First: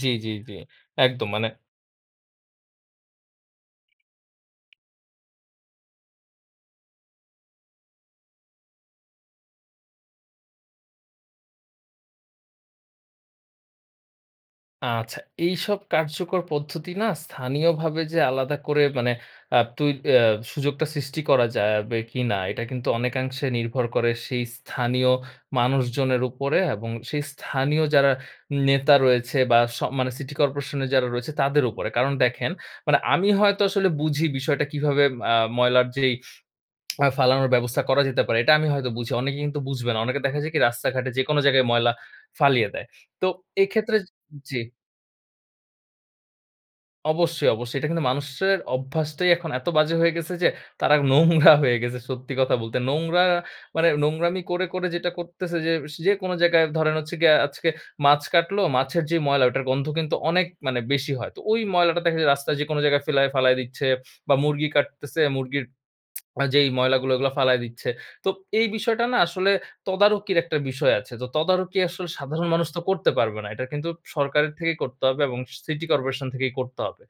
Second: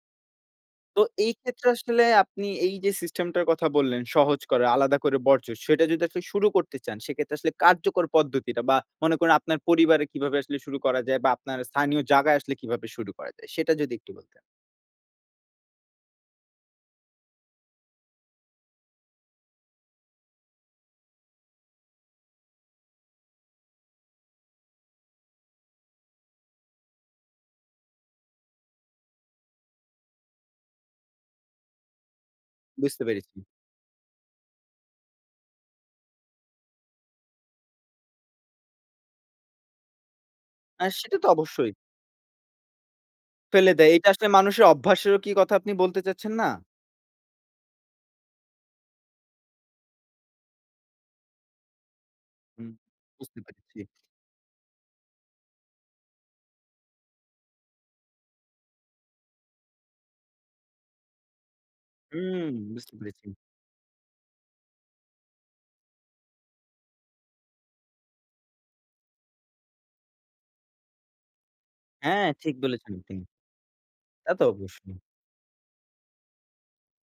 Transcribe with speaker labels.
Speaker 1: জি, জি, জি।
Speaker 2: তো
Speaker 1: একদম
Speaker 2: এই
Speaker 1: মানে
Speaker 2: ক্ষেত্রে আসলে, আপনি এই যে সিস্টেম টার কথা বললেন, সহজ করে আলাদা করে বর্জ্য, সেটা যদি আসলে শুরু করতে চান। সেক্ষেত্রে আসলে কার্যকর পদ্ধতিটা, বা মনে করুন আপনার পরিবারে কিভাবে আসলে শুরু করা যায়? বা আপনার স্থানীয় জায়গায় আসলে কিভাবে শুরু করা যায়? সেটা যদি একটু বলতেন?
Speaker 1: আচ্ছা। এইসব কার্যকর পদ্ধতি না, স্থানীয়ভাবে যে আলাদা করে, মানে আ তুই এ সুযোগটা সৃষ্টি করা যা-বে কিনা, এটা কিন্তু অনেকাংশে নির্ভর করে সেই স্থানীয় মানুষজনের উপরে, এবং সেই স্থানীয় যারা নেতা রয়েছে, বা স মানে সিটি করপোরেশন এর যারা রয়েছে তাদের উপরে। কারণ দেখেন মানে
Speaker 2: বুঝতে
Speaker 1: আমি
Speaker 2: পেরেছি।
Speaker 1: হয়তো আসলে বুঝি বিষয়টা, কিভাবে ম আ ময়লার যেই আ ফালানোর ব্যবস্থা করা যেতে পারে। এটা আমি হয়তো বুঝি। অনেকে কিন্তু বুঝবে না। অনেকে দেখা যায় কি
Speaker 2: হ্যাঁ,
Speaker 1: রাস্তাঘাটে
Speaker 2: সেটা তো
Speaker 1: যেকোনো জায়গায়
Speaker 2: অবশ্যই।
Speaker 1: ময়লা ফালিয়ে দেয়। তো
Speaker 2: ফেলে দেয়,
Speaker 1: এক্ষেত্রে
Speaker 2: এইটা আসলে
Speaker 1: জি।
Speaker 2: মানুষের অভ্যাসেরও কি কথা আপনি বলতে চাচ্ছেন না?
Speaker 1: অবশ্যই, অবশ্যই। এটা কিন্তু মানুষের অভ্যাসটাই, এখন এত বাজে হয়ে গেছে যে, তারা নোংরা হয়ে গেছে। সত্যি কথা বলতে। নোংরা
Speaker 2: বুঝতে পেরেছি।
Speaker 1: মানে নোংরামি করে করে যেটা করতেছে যে, স যেকোনো জায়গায় ধরেন হচ্ছে গিয়া আজকে মাছ কাটলো, মাছের যে ময়লা ওটার গন্ধ কিন্তু অনেক মানে বেশি হয়। তো ওই ময়লাটা দেখা যায়,
Speaker 2: হুম,
Speaker 1: রাস্তায় যে কোন
Speaker 2: বুঝতে
Speaker 1: জায়গায়
Speaker 2: পেরেছি।
Speaker 1: ফেলায় ফালায় দিচ্ছে, বা মুরগি কাটতেছে মুরগির আ যেই ময়লাগুলো ওগুলা ফালায় দিচ্ছে। তো এই বিষয়টা না আসলে তদারকির একটা বিষয় আছে। তো তদারকি আসলে
Speaker 2: হ্যাঁ,
Speaker 1: সাধারণ
Speaker 2: ঠিক
Speaker 1: মানুষ তো
Speaker 2: বলেছেন
Speaker 1: করতে
Speaker 2: আপনি।
Speaker 1: পারবে না। এটা কিন্তু
Speaker 2: তা তো
Speaker 1: সরকারের থেকেই
Speaker 2: অবশ্যই।
Speaker 1: করতে হবে, এবং স সিটি করপোরেশন থেকেই করতে হবে।